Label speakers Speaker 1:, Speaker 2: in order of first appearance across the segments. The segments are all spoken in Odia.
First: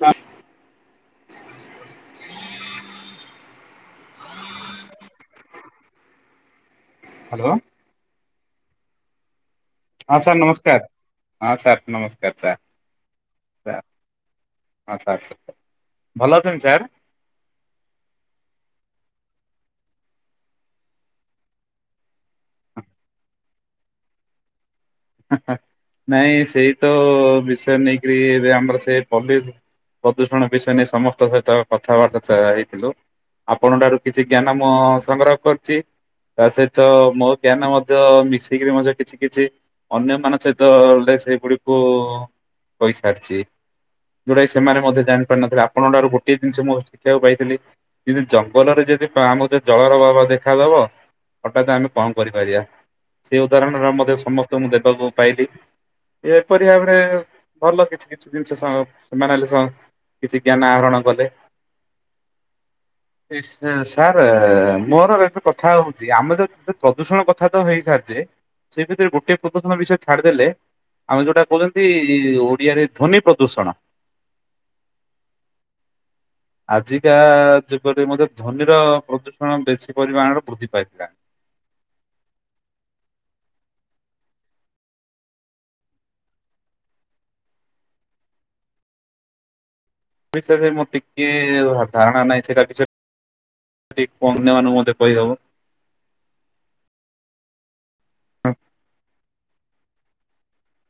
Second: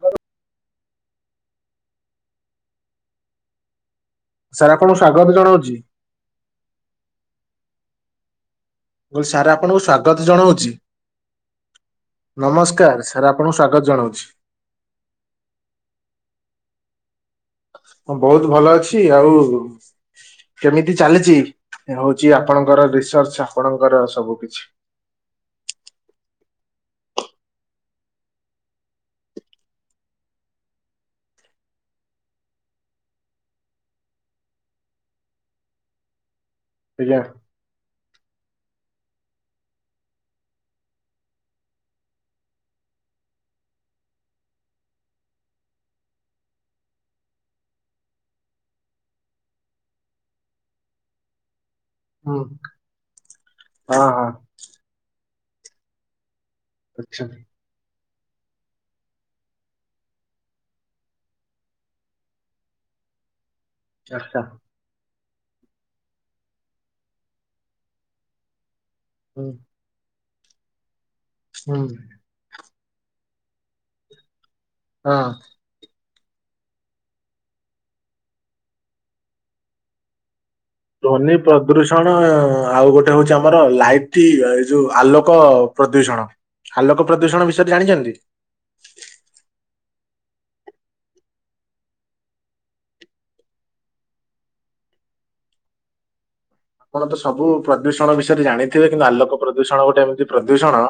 Speaker 1: ଛା
Speaker 2: ସାର୍ ଆପଣଙ୍କୁ ସ୍ଵାଗତ ଜଣଉଚି।
Speaker 1: ହ୍ୟାଲୋ।
Speaker 2: ମୁଁ କହିଲି ସାର୍ ଆପଣଙ୍କୁ
Speaker 1: ହଁ
Speaker 2: ସ୍ଵାଗତ
Speaker 1: ସାର୍
Speaker 2: ଜଣଉଚି।
Speaker 1: ନମସ୍କାର ହଁ ସାର୍ ନମସ୍କାର ସାର୍
Speaker 2: ନମସ୍କାର ସାର୍ ଆପଣଙ୍କୁ ସ୍ଵାଗତ
Speaker 1: ସାର୍
Speaker 2: ଜଣଉଛି।
Speaker 1: ହଁ ସାର୍ ସ- ଭଲ ଅଛନ୍ତି ସାର୍?
Speaker 2: ହଁ ବହୁତ ଭଲ ଅଛି, ଆଉ କେମିତି ଚାଲିଚି? ଏ ହଉଛି ଆପଣଙ୍କର ରିସର୍ଚ୍ଚ ଆପଣଙ୍କର ସବୁ କିଛି?
Speaker 1: ନାଇଁ ସେଇ ତ ବିଷୟରେ ନେଇକିରି ଏବେ ଆମର ସେ ପୋଲିସି ପ୍ରଦୂଷଣ ବିଷୟ ନେଇ ସମସ୍ତଙ୍କ ସହିତ କଥାବାର୍ଛା ହେଇଥିଲୁ। ଆପଣଙ୍କ ଠାରୁ କିଛି ଜ୍ଞାନ ମୋ ସଂଗ୍ରହ କରଛି, ତା ସହି ତ
Speaker 2: ଆଜ୍ଞା
Speaker 1: ମୋ ଜ୍ଞାନ ମଧ୍ୟ ମିଶିକିରି ମଧ୍ୟ କିଛି କିଛି ଅନ୍ୟମାନଙ୍କ ସହିତ ରେ ସେଗୁଡିକୁ କହି ସାରିଛି। ଯୋଉଟା ସେମାନେ ମଧ୍ୟ ଜାଣିପାରି ନଥିଲେ, ଆପଣଙ୍କ ଠାରୁ ଗୋଟିଏ ଜିନିଷ ମୁଁ ଶିଖିବାକୁ ପାଇଥିଲି। ଯଦି ଜଙ୍ଗଲରେ ଯଦି ପା-ଆମକୁ ଏ ଜଳର ଅଭାବ ଦେଖାଦବ। ହଠାତ୍ ଆମେ କଣ
Speaker 2: ହୁଁ
Speaker 1: କରିପାରିବା? ସେଇ ଉଦାହରଣରେ
Speaker 2: ହଁ
Speaker 1: ମୋତେ
Speaker 2: ହଁ
Speaker 1: ସମସ୍ତଙ୍କୁ ଦେବାକୁ ପାଇଲି। ଏପରି ଭାବରେ
Speaker 2: ଆଚ୍ଛା
Speaker 1: ଭଲ କିଛି କିଛି ଜିନିଷ ସଙ୍ଘ ସେମାନେ ହେଲେ ସ-କିଛି ଜ୍ଞାନ ଆହରଣ କଲେ। ଇ-ଅଁ, ସାରେ
Speaker 2: ଆଚ୍ଛା
Speaker 1: ମୋର ଏଥ କଥା ହଉଚି ଆମେ ତ ଯୋଉ ପ୍ରଦୂଷଣ କଥା ତ ହେଇସାରଚେ, ସେ ଭିତରେ ଗୋଟ
Speaker 2: ହୁଁ
Speaker 1: ପ୍ରଦୂଷଣ ବିଷୟ ଛାଡିଦେଲେ, ଆମେ ଯୋଉଟା
Speaker 2: ହୁଁ
Speaker 1: କହୁଛନ୍ତି ଓଡିଆରେ ଧ୍ୱନି ପ୍ରଦୂଷଣ।
Speaker 2: ହଁ।
Speaker 1: ଆଜିକା ଯୁଗରେ ମଧ୍ୟ ଧ୍ବନିର ପ୍ରଦୂଷଣ ବେଶୀ ପରିମାଣର ବୃଦ୍ଧି ପାଏ।
Speaker 2: ନି ପ୍ରଦୂଷଣ, ଆଉ ଗୋଟେ ହଉଛି ଆମର ଲାଇଟି ଏ ଯୋଉ ଆଲୋକ ପ୍ରଦୂଷଣ। ଆଲୋକ ପ୍ରଦୂଷଣ ବିଷୟରେ ଜାଣିଚନ୍ତି?
Speaker 1: ବିଷୟରେ ମୋ ଟିକିଏ ହୋ ଧାରଣା ନାହିଁ ସେଇଟା [unintelligible] ଟି ଅନ୍ୟମାନଙ୍କୁ ମଧ୍ଯ କହିହବ।
Speaker 2: ଆପଣ ତ ସବୁ ପ୍ରଦୂଷଣ ବିଷୟରେ ଜାଣିଥିବେ। କିନ୍ତୁ ଆଲୋକ ପ୍ରଦୂଷଣ ଗୋଟେ ଏମିତି ପ୍ରଦୂଷଣ,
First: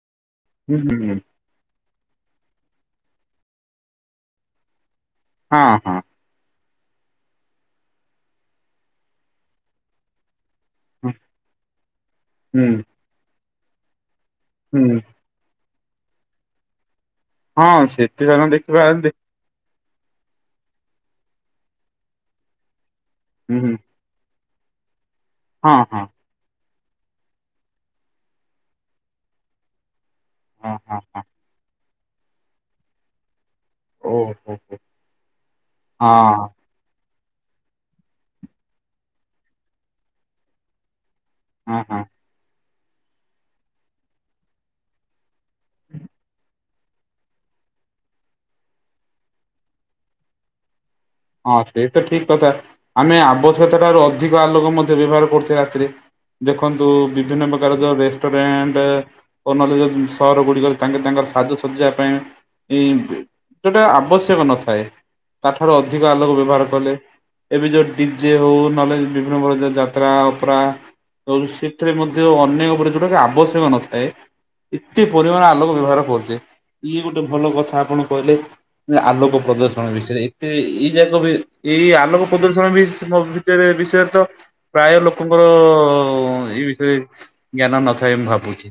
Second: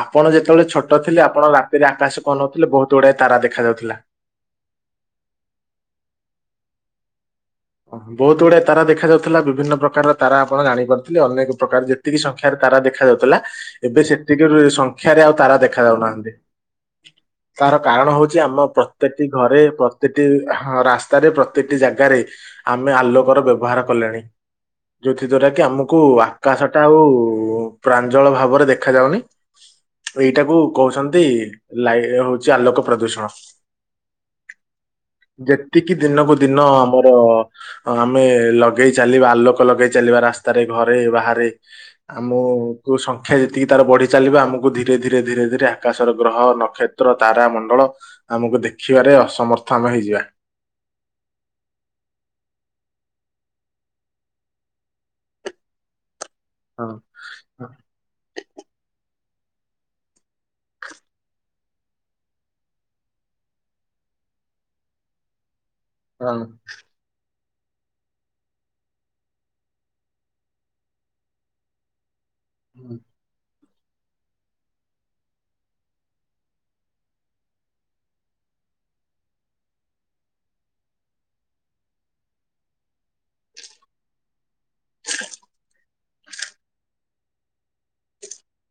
Speaker 2: ଆପଣ ଯେତେବେଳେ
Speaker 1: ହୁଁ
Speaker 2: ଛୋଟ
Speaker 1: ହୁଁ
Speaker 2: ଥିଲେ ଆପଣ ରା ତିରେ ଆକାଶକୁ ଅନଉଥିଲେ ବହୁତ ଗୁଡାଏ ତାରା ଦେଖା ଯାଉଥିଲା।
Speaker 1: ହଁ, ହଁ।
Speaker 2: ଓ ହଁ, ବହୁତ ଗୁଡା ତାରା ଦେଖାଯାଉଥିଲା ବିଭିନ୍ନ ପ୍ରକାର ତାରା ଆପଣ
Speaker 1: ହୁଁ
Speaker 2: ଜାଣିପାରୁଥିଲେ ଅନେକ ପ୍ରକାର ଯେତିକି ସଂଖ୍ୟାରେ
Speaker 1: ହୁଁ
Speaker 2: ତାରା ଦେଖା ଯାଉଥିଲା ଏବେ ସେତିକ ରେ
Speaker 1: ହୁଁ
Speaker 2: ସଂଖ୍ୟାରେ ଆଉ ତାରା ଦେଖା ଯାଉନାହାନ୍ତି। ତାର
Speaker 1: ହଁ
Speaker 2: କାରଣ
Speaker 1: ସେତେ
Speaker 2: ହଉଛି
Speaker 1: ଜଣ
Speaker 2: ଆମ
Speaker 1: ଦେଖିବା
Speaker 2: ପ୍ରତ୍ୟେକ ଟି ଘରେ ପ୍ରତଟି ରାସ୍ତାରେ ପ୍ରତି ଟି ଜାଗାରେ ଆମେ ଆଲୋ ର
Speaker 1: ହୁଁ ହୁଁ
Speaker 2: ବ୍ୟବହାର କଲେଣି। ଯୋଉଥି ଦ୍ଵାରା କି
Speaker 1: ହଁ
Speaker 2: ଆମକୁ
Speaker 1: ହଁ
Speaker 2: ଆକାଶ ଟା ଆଉ ପ୍ରାଞ୍ଜଳ ଭାବରେ ଦେଖା ଯାଉନି। ଏଇଟାକୁ
Speaker 1: ହଁ ହଁ ହଁ
Speaker 2: କହୁଛନ୍ତି ଲାଇ ହଉଛି ଆଲୋକ ପ୍ରଦୂଷଣ।
Speaker 1: ଓହୋ ହୋ
Speaker 2: ଯେତିକି
Speaker 1: ହଁ
Speaker 2: ଦିନକୁ ଦିନ ଆମର ଆଉ ଆମେ ଲଗେଇ ଚାଲିବା ଆଲୋକ ଲଗେଇ ଚାଲିବା ରାସ୍ତାରେ ଘରେ ବାହାରେ।
Speaker 1: ହଁ ହଁ।
Speaker 2: ଆମକୁ ସଂଖ୍ୟା ଯେତିକି ତାର ବଢି ଚାଲିବ ଆମକୁ ଧୀରେ ଧୀରେ ଧୀରେ ଧୀରେ ଆକାଶର ଗ୍ରହ ନକ୍ଷ ତାରା ମଣ୍ଡଳ ଆମକୁ ଦେଖିବାରେ ଅସମର୍ଥ ଆମେ ହେଇଯିବା।
Speaker 1: ହଁ ସେଇ ତ ଠିକ କଥା। ଆମେ ଆବଶ୍ୟତା ଠାରୁ ଅଧିକ ଆଲୋକ ମଧ୍ୟ ବ୍ୟବହାର କରୁଛେ ରାତିରେ।
Speaker 2: ହଁ
Speaker 1: ଦେଖନ୍ତୁ ବିଭିନ୍ନ ପ୍ରକାର ଯରେ [unintelligible] ସହର ଗୁଡିକରେ ତାଙ୍କେ ତାଙ୍କର ସାଜସଜା ପାଇଁ ଏଇ ଯୋଉଟା ଆବଶ୍ୟକ ନଥାଏ ତା ଠାରୁ ଅଧିକ
Speaker 2: ହଁ
Speaker 1: ଆଲୋକ ବ୍ୟବହାର କଲେ। ଏବେ ଯୋଉ ଡିଜେ ହଉ ନହଲେ ବିଭିନ୍ନ ପ୍ରକାର ଯାତ୍ରା ଅପରା ଆ ସେଥିରେ ମଧ୍ୟ ଅନ୍ୟ ଉପରେ
Speaker 2: ହଁ।
Speaker 1: ଯୋଉଟାକି ଆବଶ୍ୟକ ନଥାଏ। ଏତେ ପରିମାଣ ଆଲୋକ ବ୍ୟବହାର କରୁଛେ ଇଏ ଗୋଟେ ଭଲ କଥା ଆପଣ କହିଲେ। ଆଲୋକ ପ୍ରଦର୍ଶଣ ବିଷୟରେ ଏତେ ଏଇ ଯାକ ବି ଏଇ ଆଲୋକ ପ୍ରଦୂଷଣ ବି [unintelligible] ବିଷୟରେ ତ ପ୍ରାୟ ଲୋକଙ୍କର ଏଇ ବିଷୟରେ ଜ୍ଞାନ ନଥାଏ ମୁଁ ଭାବୁଚି।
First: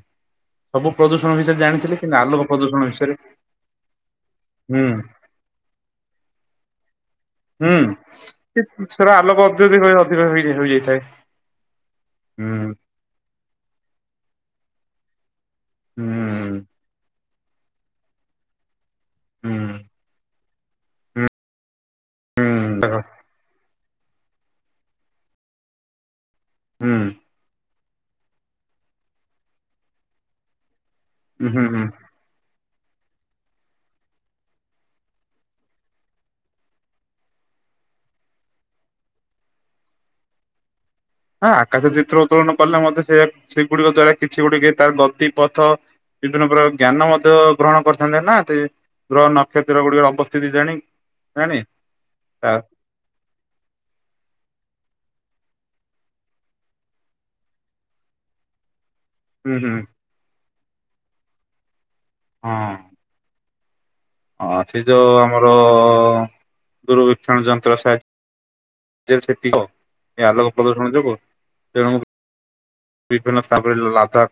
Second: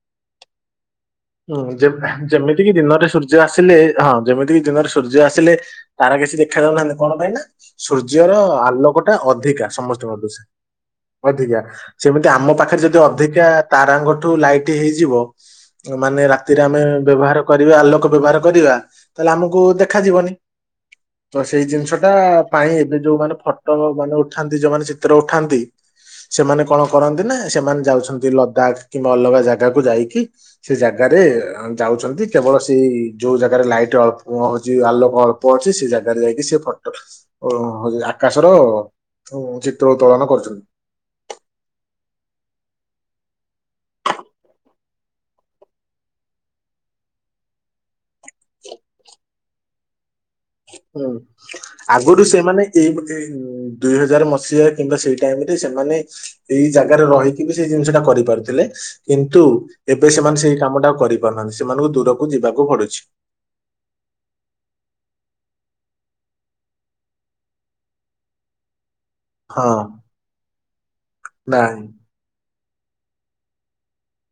Speaker 1: ସବୁ ପ୍ରଦୂଷଣ
Speaker 2: ହୁଁ ଯେମ୍ ଯେମିତିକି
Speaker 1: ପ୍ରଦୂଷଣ
Speaker 2: ଦିନରେ
Speaker 1: ବିଷୟରେ
Speaker 2: ସୂର୍ଯ୍ୟ ଆସିଲେ ହଁ ଯେମିତିକି
Speaker 1: ହୁଁ
Speaker 2: ଦିନରେ ସୂର୍ଯ୍ୟ ଆସି ଆସିଲେ ତାର କିଛି ଦେଖା ଯାଉନାହାନ୍ତି କଣ ପାଇଁ ନା
Speaker 1: ହୁଁ
Speaker 2: ସୂର୍ଯ୍ୟର
Speaker 1: ସେ
Speaker 2: ଆଲୋକ
Speaker 1: ସେଟା
Speaker 2: ଟା ଅଧିକା
Speaker 1: ଅତ୍ୟଧିକ ଅଧିକ
Speaker 2: ସମସ୍ତଙ୍କଠୁ ସେ
Speaker 1: ହେଇଯାଇଥାଏ।
Speaker 2: ଅଧିକା ସେମିତି
Speaker 1: ହଁ
Speaker 2: ଆମ ପାଖରେ ଯଦି ଅଧିକା ତାରାଙ୍ଗଠୁ ଲାଇଟ୍ ହେଇଯିବ। ମାନେ ରାତିରେ ଆମେ ବ୍ୟବହାର କରିବା ଆଲୋକ ବ୍ୟବହାର କରିବା ତାହେଲେ ଆମକୁ ଦେଖାଯିବନି। ତ ସେଇ ଜିନିଷ ଟା ପାଇଁ ଏବେ ଯୋଉ ମାନେ ଫ ଟୋ ମାନେ ଉଠାନ୍ତି ଯୋଉମାନେ ଚିତ୍ର ଉଠାନ୍ତି ସେମାନେ କଣ କରନ୍ତି ନା ସେମାନେ ଯାଉଛନ୍ତି ଲ [unintelligible] ଅଲଗା ଜାଗାକୁ ଯାଇକି ସେ ଜାଗାରେ ଯାଉଛନ୍ତି। କେବଳ ସେଇ ଯୋଉ ଜାଗାରେ ଲାଇଟ୍ ଅଳ୍ପ ହଉଛି ଆଲୋକ ଅଳ୍ପ ଅଛି ସେ ଜାଗାରେ ଯାଇକି ସେ ଫଟୋ ଓ ହଉ ଆକାଶର ଚିତ୍ର ଉତ୍ତୋଳନ କରୁଛନ୍ତି।
Speaker 1: ହଁ ଆକାଶ ଚିତ୍ର ଉତ୍ତୋଳନ କଲେ ମଧ୍ୟ ସେ ସେଗୁଡିକ ଦ୍ଵାରା କିଛି ଗୋଟେ କି ତାର ନଦୀ ପଥ। ବିଭିନ୍ନ ପ୍ରକାର ଜ୍ଞାନ ମଧ୍ୟ ଗ୍ରହଣ କରିଥାନ୍ତି ନା ସେ ଗ୍ରହ ନକ୍ଷତ୍ର ଗୁଡିକର ଅବ
Speaker 2: ହୁଁ ଆଗରୁ
Speaker 1: ତା
Speaker 2: ସେମାନେ। ଏଇ ବୋଧେ ଦୁଇ ହଜାର ମସିହା କିମ୍ବା ସେଇ ଟାଇମ୍ ରେ ସେମାନେ। ଏଇ ଜାଗାରେ ରହିକି ବି ସେଇ ଜିନିଷ ଟା କରିପାରୁଥିଲେ। କିନ୍ତୁ
Speaker 1: ହୁଁ ହୁଁ
Speaker 2: ଏବେ ସେମାନେ ସେଇ କାମ ଟା ଆଉ କରିପାରୁନାହାନ୍ତି ସେମାନଙ୍କୁ ଦୂରକୁ ଯିବାକୁ
Speaker 1: ହଁ
Speaker 2: ପଡୁଛି।
Speaker 1: ହଁ ସେ ଯଉ ଆମର ଦୂର୍ବିକ୍ଷଣ ଯନ୍ତ୍ର ସାହା ଜିଲ୍ ସ୍ତିତିକ
Speaker 2: ହଁ
Speaker 1: ଏ ଆଲୋକ ପ୍ରଦର୍ଶନ ଯୋଗୁ
Speaker 2: ନାଇଁ
Speaker 1: ତେଣୁ ବିଭିନ୍ନ ସ୍ତାବରେ ଲାଧାକ୍।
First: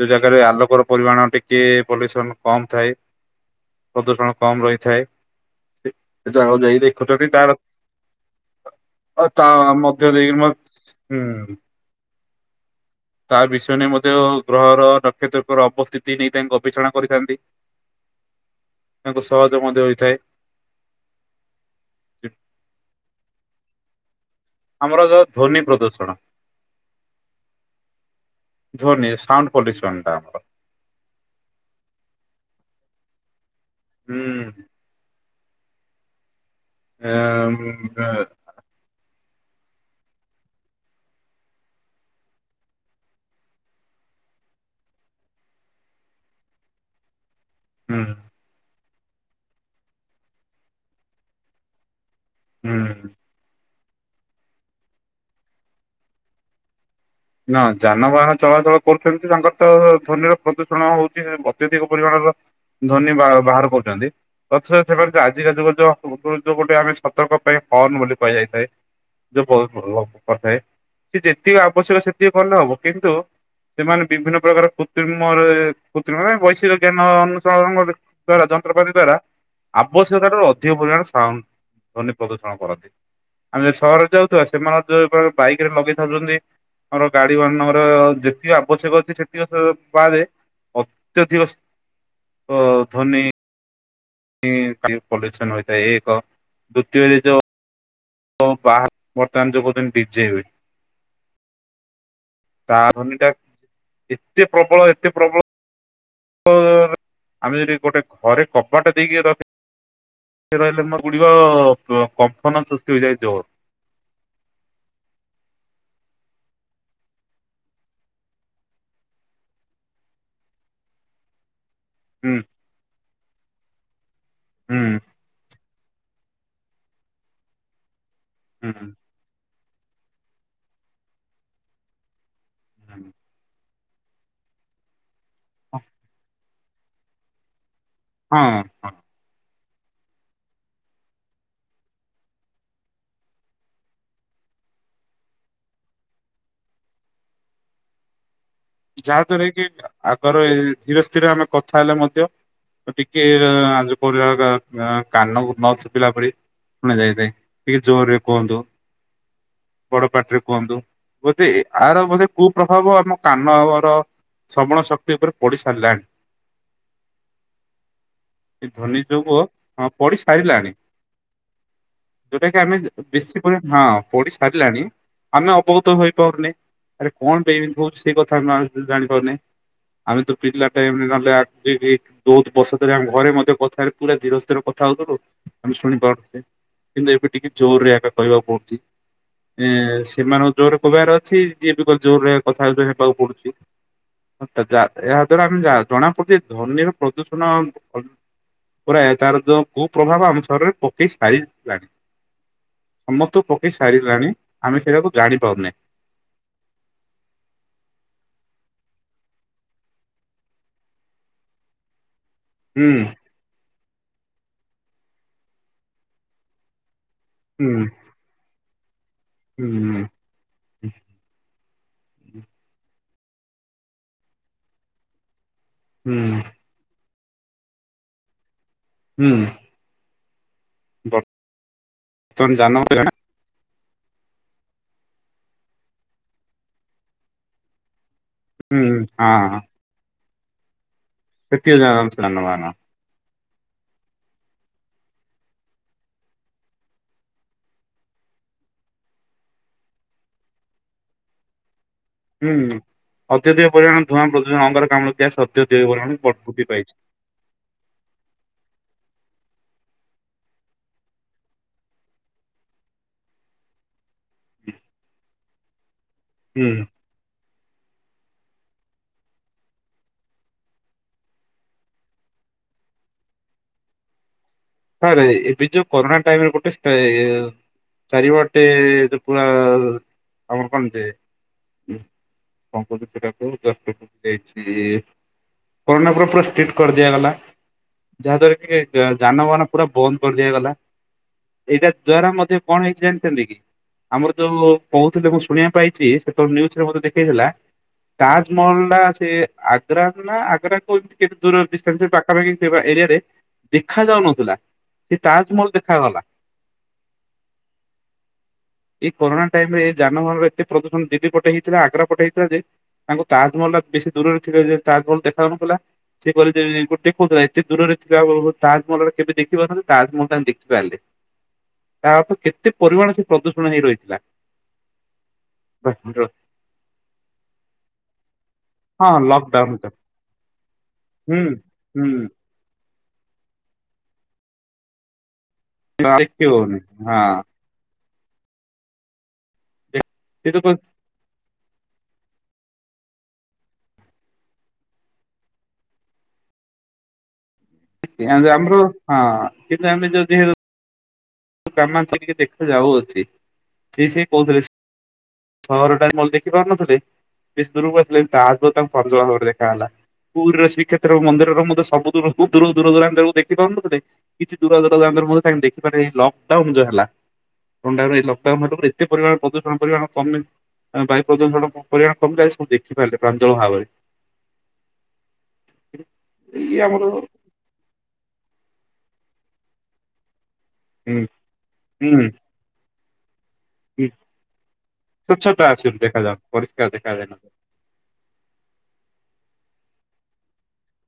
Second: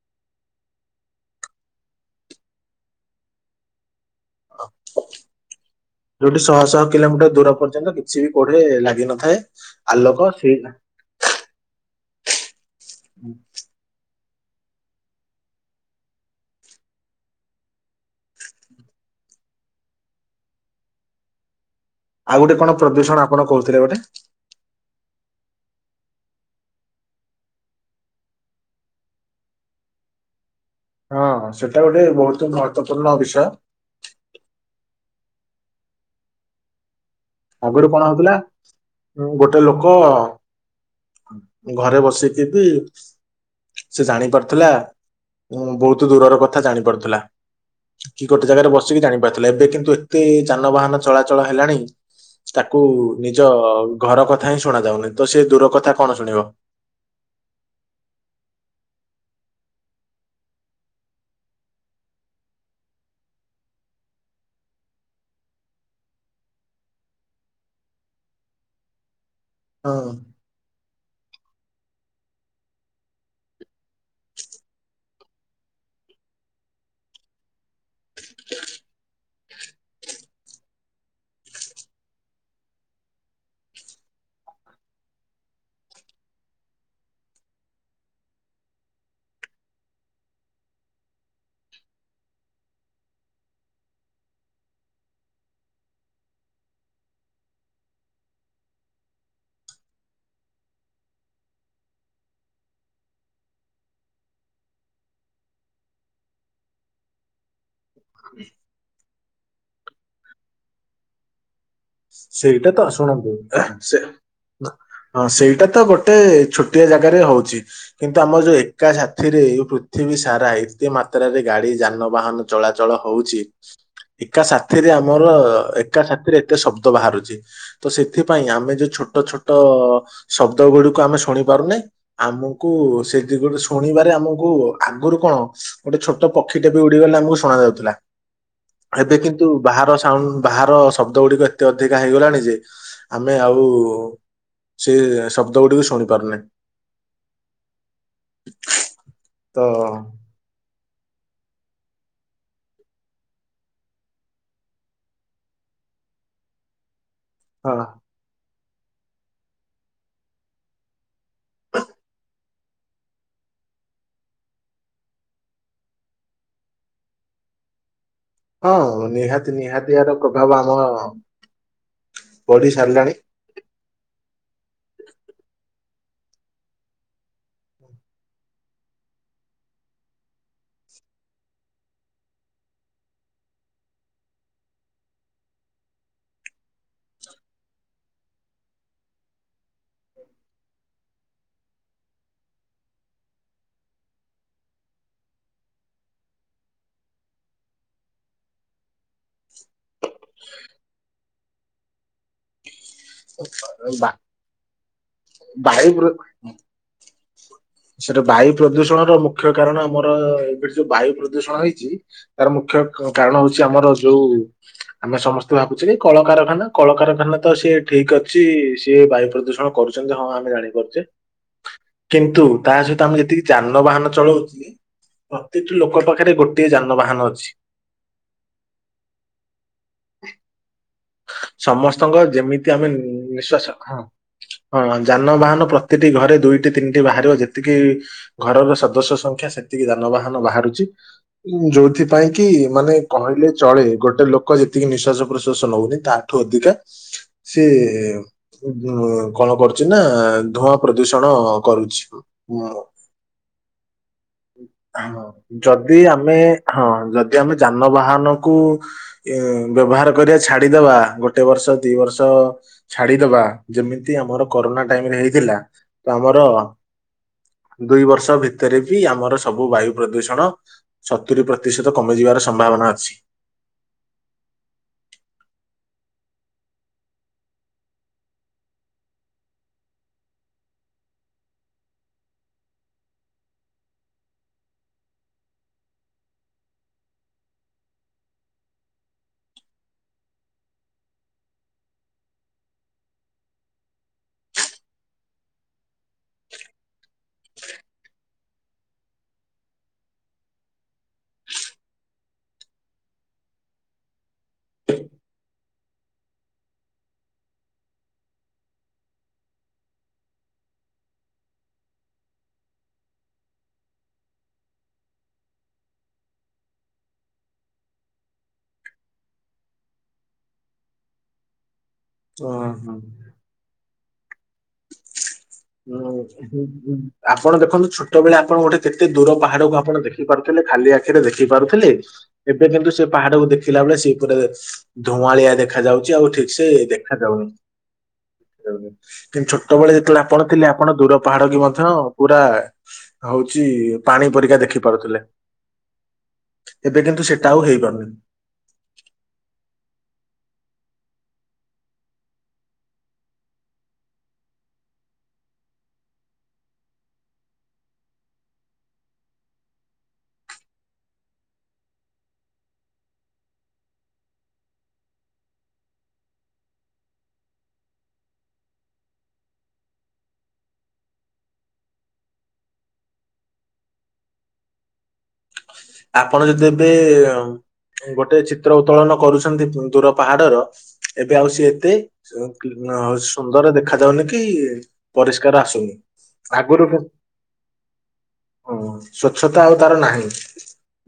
Speaker 1: ଯଉ ଜାଗାରେ ଆଲୋକର ପରିମାଣ ଟିକେ ପଲ୍ୟୁସନ୍ କମ୍ ଥାଏ ପ୍ରଦୂଷଣ। କମ୍ ରହିଥାଏ।
Speaker 2: ଯୋଉଠି
Speaker 1: ଜାଗାକୁ
Speaker 2: ଶହ
Speaker 1: ଯାଇ
Speaker 2: ଶହ
Speaker 1: ଦେଖୁଛନ୍ତି
Speaker 2: କିଲୋମିଟର
Speaker 1: ତାର
Speaker 2: ଦୂର ପର୍ଯ୍ୟନ୍ତ କିଛି ବି କୌଢେ ଲାଗିନଥାଏ।
Speaker 1: ମଧ୍ୟରେ
Speaker 2: ଆଲୋକ
Speaker 1: ହିମତ
Speaker 2: ସେଇ
Speaker 1: ହୁଁ। ତା ବିଷୟ ନେଇ ମଧ୍ୟ ଗ୍ରହର ନକ୍ଷତ୍ରଙ୍କର ଅବସ୍ଥିତି ନେଇ ତାଙ୍କୁ ଗବେଷଣା କରିଥାନ୍ତି। ତାଙ୍କୁ ସହଜ ମଧ୍ୟ ହୋଇଥାଏ।
Speaker 2: ଆଉ ଗୋଟେ କଣ ପ୍ରଦୂଷଣ ଆପଣ କହୁଥିଲେ ଗୋଟେ?
Speaker 1: ଆମର ଯଉ ଧ୍ୱନି ପ୍ରଦୂଷଣ? ଧ୍ୱନି ସାଉଣ୍ଡ ପଲ୍ୟୁସନ୍ ଟା।
Speaker 2: ହଁ ସେଟା ଗୋଟେ ବହୁତ ମହତ୍ଵପୂର୍ଣ୍ଣ ବିଷୟ।
Speaker 1: ହୁଁ। ମିଆ ଆ ଆ ଉ।
Speaker 2: ଆଗରୁ କଣ ହଉଥିଲା ଗୋଟେ ଲୋକ। ଘରେ ବସି ତି ତି। ସେ ଜାଣି ପାରୁଥିଲା ବହୁତ ଦୂରର କଥା ଜାଣି ପାରୁଥିଲା।
Speaker 1: ହୁଁ।
Speaker 2: କି ଗୋଟେ ଜାଗାରେ ବସିକି ଜାଣିପାରଥିଲା ଏବେ କିନ୍ତୁ ଏତେ ଯାନବାହାନ ଚଳାଚଳ ହେଲାଣି। ତାକୁ
Speaker 1: ହୁଁ
Speaker 2: ନିଜ ଘର କଥା ହିଁ ଶୁଣା ଯାଉନି ତ ସେ ଦୂର କଥା କଣ ଶୁଣିବ।
Speaker 1: ନା ଯାନବାହାନ ଚଳାଚଳ କରୁଛନ୍ତି ତାଙ୍କର ତ ଧ୍ଵନିର ପ୍ରଦୂଷଣ ହଉଛି ଅତ୍ୟଧିକ ପରିମାଣର। ଧ୍ଵନି ବା ବାହାର କରହୁଛନ୍ତି। ତଥାପି ମାନେ ସେ ଆଜିଯାକେ ମଧ୍ୟ ଯୋଉ ଯୋଉ ଗୋଟେ ଆମେ ସତର୍କ ପାଇଁ ହଂର୍ଣ୍ଣ ବୋଲି କୁହାଯାଇଥାଏ। ଯଉ ବହୁ
Speaker 2: ହଁ
Speaker 1: ଲ କରିଥାଏ ସେ ଯେତିକି ଆବଶ୍ୟକ ସେତିକି କଲେ ହବ କିନ୍ତୁ। ସେମାନେ ବିଭିନ୍ନ ପ୍ରକାର କୃତ୍ରିମରେ କୃତ୍ରିମ ମାନେ ବୈଷୟିକ ଜ୍ଞାନ ଅନୁସରଣ କରେ। ଦ୍ଵାରା ଯନ୍ତ୍ରପାତି ଦ୍ଵାରା ଆବଶ୍ୟକତା ଠାରୁ ଅଧିକ ପରିମାଣ ସାଉଣ୍ଡ। ଧ୍ୱନି ପ୍ରଦୂଷଣ କରନ୍ତି ଆମେ ଯଉ ସହରରେ ଯାଉଥିବା ସେମାନେ ଯଉ ବାଇକ ରେ ଲଗେଇଥାଉଛନ୍ତି। ଆମର ଗାଡି ମାନଙ୍କର ଯେତିକି ଆବଶ୍ୟକ ଅଛି ସେତିକ ବାଦେ। ଅତ୍ୟଧିକ ଅ ଧନୀ। ପଲ୍ୟୁସନ୍ ହୋଇଥାଏ ଏକ ଦ୍ୱିତୀୟରେ ତ। ତ ବାହା ବର୍ତ୍ତମାନ ଯଉ କହୁଛନ୍ତି ଡିଜେ ହୁଏ। ତା ଧ୍ଵନୀ ଟା ଏତେ ପ୍ରବଳ ଏତେ ପ୍ରବଳ। ତ ଅ ଆମେ ଯଦି ଗୋଟେ ଘରେ କବାଟା ଦେଇକି ର। ସେଏ ରହିଲେ ମୋ ଗୁଡ଼ିବ।
Speaker 2: ସେଇଟା ତ ଆସୁଣନ୍ତି ହେଁ ସେ। ହଁ ସେଇଟା ତ ଗୋଟେ ଛୋଟିଆ ଜାଗାରେ ହଉଛି। କିନ୍ତୁ ଆମ ଯଉ ଏକା ସାଥିରେ ପୃଥିବୀ ସାରା ଏତେ ମାତ୍ରାରେ ଗାଡି ଯାନ। ବାହନ
Speaker 1: ହୁଁ
Speaker 2: ଚଳାଚଳ ହଉଛି ଏକା
Speaker 1: ହୁଁ
Speaker 2: ସାଥିରେ ଆମର ଏକା ସାଥିରେ ଏତେ ଶବ। ତ ବାହାରୁଛି ତ ସେଥିପାଇଁ ଆମେ
Speaker 1: ହୁଁ।
Speaker 2: ଯଉ ଛୋଟ ଛୋ। ତ ଶବ୍ଦ ଗୁଡିକୁ ଆମେ ଶୁଣି ପାରୁନେ ଆମକୁ
Speaker 1: ହୁଁ
Speaker 2: ସେ। ଗୋଟେ ଶୁଣିବାରେ ଆମକୁ ଆଗରୁ କଣ ଗୋଟେ ଛୋଟ ପକ୍ଷୀ ଟେପି ଉଡି ଗଲେ ଆମକୁ ଶୁଣା ଯାଉଥିଲା।
Speaker 1: ହଁ। ହଁ
Speaker 2: ଏବେ କିନ୍ତୁ ବାହାର ସାଉଣ୍ଡ ବାହାର ଶବ୍ଦ ଗୁଡିକ। ଏତେ ଅଧିକା ହେଇଗଲାଣି ଯେ ଆମେ ଆଉ। ସିଏ ଶବ୍ଦ ଗୁଡିକୁ ଶୁଣି ପାରୁନେ।
Speaker 1: [unintelligible] ଯାହା ଦ୍ଵାରା
Speaker 2: ତ
Speaker 1: କି ଆଗର ଧୀରେ ଧୀରେ ଆମେ କଥା ହେଲେ ମଧ୍ୟ ଟିକେ ଆ ପ କାନ ନ ଶୁଭିଲା ପରି ଶୁଣା ଯାଇଥାଏ।
Speaker 2: ହଁ
Speaker 1: ଟିକେ ଜୋରରେ କୁହନ୍ତୁ? ବଡ ପାଟିରେ କୁହନ୍ତୁ? ବୋଧେ ଏହାର ବୋଧେ କୁ ପ୍ରଭାବ ଆମ କାନ ଆର ଶ୍ରବଣ ଶକ୍ତି ଉପରେ ପଡି ସାରିଲାଣି। ଏଇ
Speaker 2: ହଁ
Speaker 1: ଧନି ଯୋଗୁ
Speaker 2: ନିହାତି
Speaker 1: ହଁ
Speaker 2: ନିହାତି ଏହାର
Speaker 1: ପଡିି
Speaker 2: ପ୍ରଭାବ ଆମ
Speaker 1: ସାରିଲାଣି। ଯୋଉଟା କି
Speaker 2: ବଢି
Speaker 1: ଆମେ
Speaker 2: ସାରିଲାଣି
Speaker 1: ବେଶୀ ହଁ ପଢି ସାରିଲାଣି ଆମେ ଅବଗତ ହେଇପାରୁନେ ଆରେ କଣ ପାଇଁ ଏମିତି ହଉଛି। ସେ କଥା ଜାଣିପାରୁନେ ଆମେ ତ ପିଲା ଟାଇ ନହେଲେ ବହୁତ ବର୍ଷ ଧରି ଆମ ଘରେ ମଧ୍ୟ କଥା ପୁରା ଧୀର ସ୍ଥିର କଥା ହଉଥିଲୁ ଆମେ ଶୁଣି ପାରୁ କିନ୍ତୁ ଏବେ ଟିକେ ଜୋର ରେ ଏବେ କହିବାକୁ ପଡୁଛି। ଏ ସେମାନଙ୍କ ଜୋରରେ କହିବାର ଅଛି ଯିଏ ବି କ ଜୋର ରେ କଥା ହେବାକୁ ପଡୁଛି। ଏହା ଦ୍ଵାରା ଆମେ ଜଣାପଡ଼ୁଛି ଧ୍ୱନୀର ପ୍ରଦୂଷଣ ପୁରା ତାର ଯୋଉ କୁପ୍ରଭାବ ଆମ ଶରୀରେ ପକେଇ ସାରିିଲାଣି। ସମସ୍ତଙ୍କୁ ପକେଇ
Speaker 2: ବା-
Speaker 1: ସାରିଲାଣି ଆମେ ସେଇଟାକୁ ଜାଣିପାରୁନେ
Speaker 2: ବାୟୁ ପ୍ର
Speaker 1: [inaudible]
Speaker 2: ସେଟା ବାୟୁ ପ୍ରଦୂଷଣର ମୁଖ୍ୟ କାରଣ ଆମର ଏବେ ଯୋଉ ବାୟୁ ପ୍ରଦୂଷଣ ହେଇଛି ତାର ମୁଖ୍ୟ
Speaker 1: ହୁଁ
Speaker 2: କାରଣ ହଉଛି ଆମର ଯୋଉ ଆମେ ସମସ୍ତେ ଭାବୁଛେ କି କଳକାରଖାନା କଳକାରଖାନା ତ
Speaker 1: ହୁଁ
Speaker 2: ସିଏ ଠିକ ଅଛି ସିଏ ବାୟୁ ପ୍ରଦୂ
Speaker 1: ହୁଁ
Speaker 2: କରୁଛନ୍ତି ହଁ ଆମେ ଜାଣିପାରୁଛେ। କିନ୍ତୁ ତା ସହିତ ଆମେ ଯେତିକି ଯାନବାହାନ ଚଳଉଛି ପ୍ରତିଟି ଲୋକ ପାଖରେ
Speaker 1: ହୁଁ
Speaker 2: ଗୋଟିଏ ଯାନବାହାନ ଅଛି।
Speaker 1: ହୁଁ
Speaker 2: ସମସ୍ତଙ୍କ
Speaker 1: ବର୍ତ୍ତମାନ
Speaker 2: ଯେମିତି ଆମେ
Speaker 1: ଯାନ
Speaker 2: ନିଶ୍ଵାସ ହଁ ହଁ ଯାନବାହାନ ପ୍ରତିଟି ଘରେ ଦୁଇଟି ତିନିଟି ବାହାରିବ ଯେତିକି ଘରର
Speaker 1: ହୁଁ
Speaker 2: ସଦସ୍ୟ ସଂଖ୍ୟା
Speaker 1: ହଁ
Speaker 2: ସେତିକି ଯାନବାହାନ ବାହାରୁଛି ଉ
Speaker 1: ସେଥିୟ
Speaker 2: ଯୋଉଥିପାଇଁ କି
Speaker 1: ଯାନବାହାନ
Speaker 2: ମାନେ କହିଲେ ଚଳେ ଗୋଟେ ଲୋକ ଯେତିକି ନିଶ୍ୱାସ ପ୍ରଶ୍ୱାସ ନଉନି ତାଠୁ ଅଧିକା ସେ ଉ କଣ କରୁଛି ନା ଧୂଆଁ ପ୍ରଦୂଷଣ କରୁଛି।
Speaker 1: ହୁଁ
Speaker 2: ଉଁ,
Speaker 1: ଅତ୍ୟଧିକ ପରିମାଣ ଧୂଆଁ ପ୍ରଦୂଷଣ ଅଙ୍ଗରକ୍ଲାମ ଗ୍ୟାସ ଅତ୍ୟଧିକ
Speaker 2: ଯଦି
Speaker 1: ପରିମାଣ
Speaker 2: ଆମେ
Speaker 1: ବୃଦ୍ଧି
Speaker 2: ହଁ
Speaker 1: ପାଇଛି।
Speaker 2: ଯଦି ଆମେ ଯାନବାହାନ କୁ ବ୍ୟବହାର କରିବା ଛାଡିଦବା ଗୋଟେ ବର୍ଷ ଦି ବର୍ଷ ଛାଡିଦବା। ଯେମିତି ଆମର କରୋନା ଟାଇମରେ ହେଇଥିଲା ତ ଆମର
Speaker 1: ହୁଁ
Speaker 2: ଦୁଇ ବର୍ଷ ଭିତରେ ବି ଆମର ସବୁ ବାୟୁ ପ୍ରଦୂଷଣ ସତୁରି ପ୍ରତିଶତ କମିଯିବାର ସମ୍ଭାବନା ଅଛି।
Speaker 1: ସାର୍ ଏବେ ଯୋଉ କରୋନା ଟାଇମରେ ଗୋଟେ ସେ ଚାରି ପଟେ ପୁରା ଆମର କଣଯେ [unintelligible] କରୋନା ପରେ ପୁରା ଷ୍ଟ୍ରିଟ କରିଦିଆଗଲା, ଯାହା ଦ୍ୱାରା କି ଯାନବାହାନ ପୁରା ବନ୍ଦ କରିଦିଆଗଲା ଏଇଟା ଦ୍ୱାରା ମଧ୍ୟ କଣ ହେଇଛି ଜାଣିଛନ୍ତି କି? ଆମର ଯୋଉ କହୁଥିଲେ ମୁଁ ଶୁଣିବା ପାଇଛି ସେତେବେଳେ ନିଉଜରେ ମଧ୍ୟ୍ୟ ଦେଖେଇଥିଲା। ତାଜମହଲ ଟା ସେ ଆଗ୍ରା ନା ଆଗ୍ରାଠୁ କେତେ ଦୂର ଡି ପାଖାପାଖି ସେ ଏରିଆରେ ଦେଖା ଯାଉନଥିଲା। ସେ ତାଜମହଲ ଦେଖାଗଲା। ଏଇ କରୋନା ଟାଇମ ରେ ଏ ଯାନବାହାନର ଏତେ ପ୍ରଦୂଷଣ ଦିଲ୍ଲୀ ପଟେ ହେଇଥିଲା ଆଗ୍ରା ପଟେ ହେଇଥିଲା ଯେ ତାଙ୍କୁ ତାଜମହଲ ଟା ବେଶୀ ଦୂରରେ ଥିଲା ଯେ- ତାଜମହଲ ଦେଖା ଯାଉନଥିଲା? ସେ କହ ଗୋଟେ ଦେଖୁଥିଲା ଏତେ ଦୂରରେ ଥିଲା ତାଜମହଲରେ କେବେ ଦେଖ ଦେଖାରୁ ତା ମୁଁ ତ ଦେଖିପାରିଲି ତା ଅର୍ଥ କେତେ
Speaker 2: ଓହୋ।
Speaker 1: ପରିମାଣ ସେ ପ୍ରଦୂଷଣ ହେଇ ରହିଥିଲା। [unintelligible]
Speaker 2: ହୁଁ ହୁଁ ଆପଣ ଦେଖନ୍ତୁ ଛୋଟ ବେଳେ ଆପଣ ଗୋଟେ କେତେ
Speaker 1: ହଁ
Speaker 2: ଦୂର
Speaker 1: ଲକଡାଉନ
Speaker 2: ପାହାଡକୁ
Speaker 1: ତ
Speaker 2: ଆପଣ ଦେଖିପାରୁଥିଲେ ଖାଲି ଆଖିରେ
Speaker 1: ହୁଁ
Speaker 2: ଦେଖିପାରୁଥିଲେ।
Speaker 1: ହୁଁ
Speaker 2: ଏବେ କିନ୍ତୁ ସେ ପାହାଡକୁ ଦେଖିଲା ବେଳେ ସେଇ ଉପରେ ଧୂଆଁଳିଆ ଦେଖା ଯାଉଛି ଆଉ
Speaker 1: ଦେଖି
Speaker 2: ଠିକ୍ ସେ
Speaker 1: ହଉନି
Speaker 2: ଦେଖା
Speaker 1: ହଁ।
Speaker 2: ଯାଉନି କିନ୍ତୁ ଛୋଟବେଳେ ଯେତେବେଳେ ଆପଣ ଥିଲେ ଆପଣ ଦୂର ପାହାଡ କି ମଧ୍ୟ ପୁରା ହଉଚି ପାଣି ପରିକା ଦେଖି ପାରୁଥିଲେ। ଏବେ କିନ୍ତୁ ସେଇଟା ଆଉ ହେଇପାରୁନି।
Speaker 1: ଆମର ହଁ କିନ୍ତୁ ଆମେ ଯଦି ଗ୍ରାମାଞ୍ଚଳିକ ଦେଖା ଯାଉଅଛି ସେ ସେ କହୁଥିଲେ ସହର ଟା ଦେଖି ପାରୁନଥିଲି ବେଶ ଦୂରକୁ ଆସଥିଲେ ତା ଆ ତାଙ୍କୁ ପଜଳ ଭାବରେ ଦେଖାହେଲା। [unintelligible] ପୁରୀର ଶ୍ରୀକ୍ଷେତ୍ର ମନ୍ଦିର ମତେବୁ ଦ ବହୁ ଦୂ ଦୂ ଆକୁ ଦେଖିାରୁନଥିଲେ। [unintelligible] କିଛି ଦୂର ଦୂରା ଯା କହି ଦେଖିପାରେଇ ଲକ୍ଡାଉନ ଯୋଉ ହେଲା। [unintelligible] ଥଣ୍ଡା ଲକ୍ଡାଉନ ହେଲା ପରେ ଏତେ ପରିମାଣ ପ୍ରଦୂଷଣ ପରିମାଣ କମେ ଆ ବାୟୁ ପ୍ରଦୂଷଣ ପରିମାଣ କମି ଯାଛି ସବୁ ଦେଖିପାରିଲେ ପ୍ରାଞ୍ଜଳ ଭାବରେ। [unintelligible]
Speaker 2: ଆପଣ ଯଦି
Speaker 1: ଇଏ
Speaker 2: ଏବେ
Speaker 1: ଆମର ହୁଁ
Speaker 2: ଅଁ ଗୋଟେ ଚିତ୍ର ଉତ୍ତୋଳନ କରୁଛନ୍ତି ଦୂର ପାହାଡର ଏବେ ଆଉ ସିଏ ଏତେ
Speaker 1: ହୁଁ।
Speaker 2: ସୁନ୍ଦର ଦେଖ ଦେଖାଯାଉନି କି ପରିଷ୍କାର
Speaker 1: ସ୍ୱଚ୍ଛତା
Speaker 2: ଆସୁନି।
Speaker 1: ଦେଖାଯାଉ
Speaker 2: ଆଗରୁ
Speaker 1: ପରିଷ୍କାର ଦେଖାଯାଉନି
Speaker 2: ହ ସ୍ଵଚ୍ଛତା ଆଉ ତାର ନାହିଁ।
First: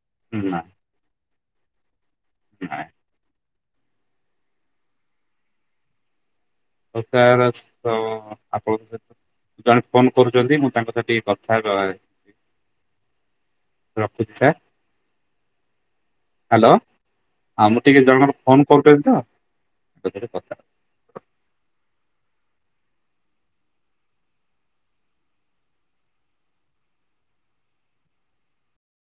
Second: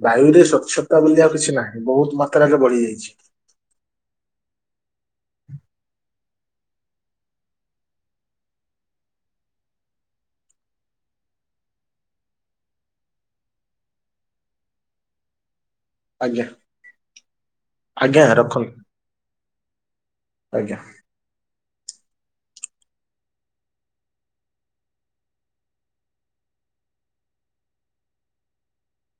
Speaker 2: ବାୟୁ ରେ
Speaker 1: ନାଇଁ
Speaker 2: ସ୍ଵଚ୍ଛତା ବୋଲି ଆଉ କିଛି ନାହିଁ ବହୁତ ମାତ୍ରାରେ
Speaker 1: ନାଇଁ
Speaker 2: ବଢିଯାଇଛି।
Speaker 1: ତ ତାର ତ ଆପଣ ଜଣେ ଫୋନ୍ କରୁଛନ୍ତି ମୁଁ ତାଙ୍କ ସହ ଟିକେ କଥା ରଖୁଛି ସାର୍।
Speaker 2: ଆଜ୍ଞା
Speaker 1: ହ୍ୟାଲୋ ଆଉ ମୁଁ ଟିକେ
Speaker 2: ଆଜ୍ଞା
Speaker 1: ଜଣଙ୍କ ଫୋନ୍
Speaker 2: ରଖନ୍ତୁ
Speaker 1: କରିଥିଲି ତ ଏ କଥା
Speaker 2: ଆଜ୍ଞା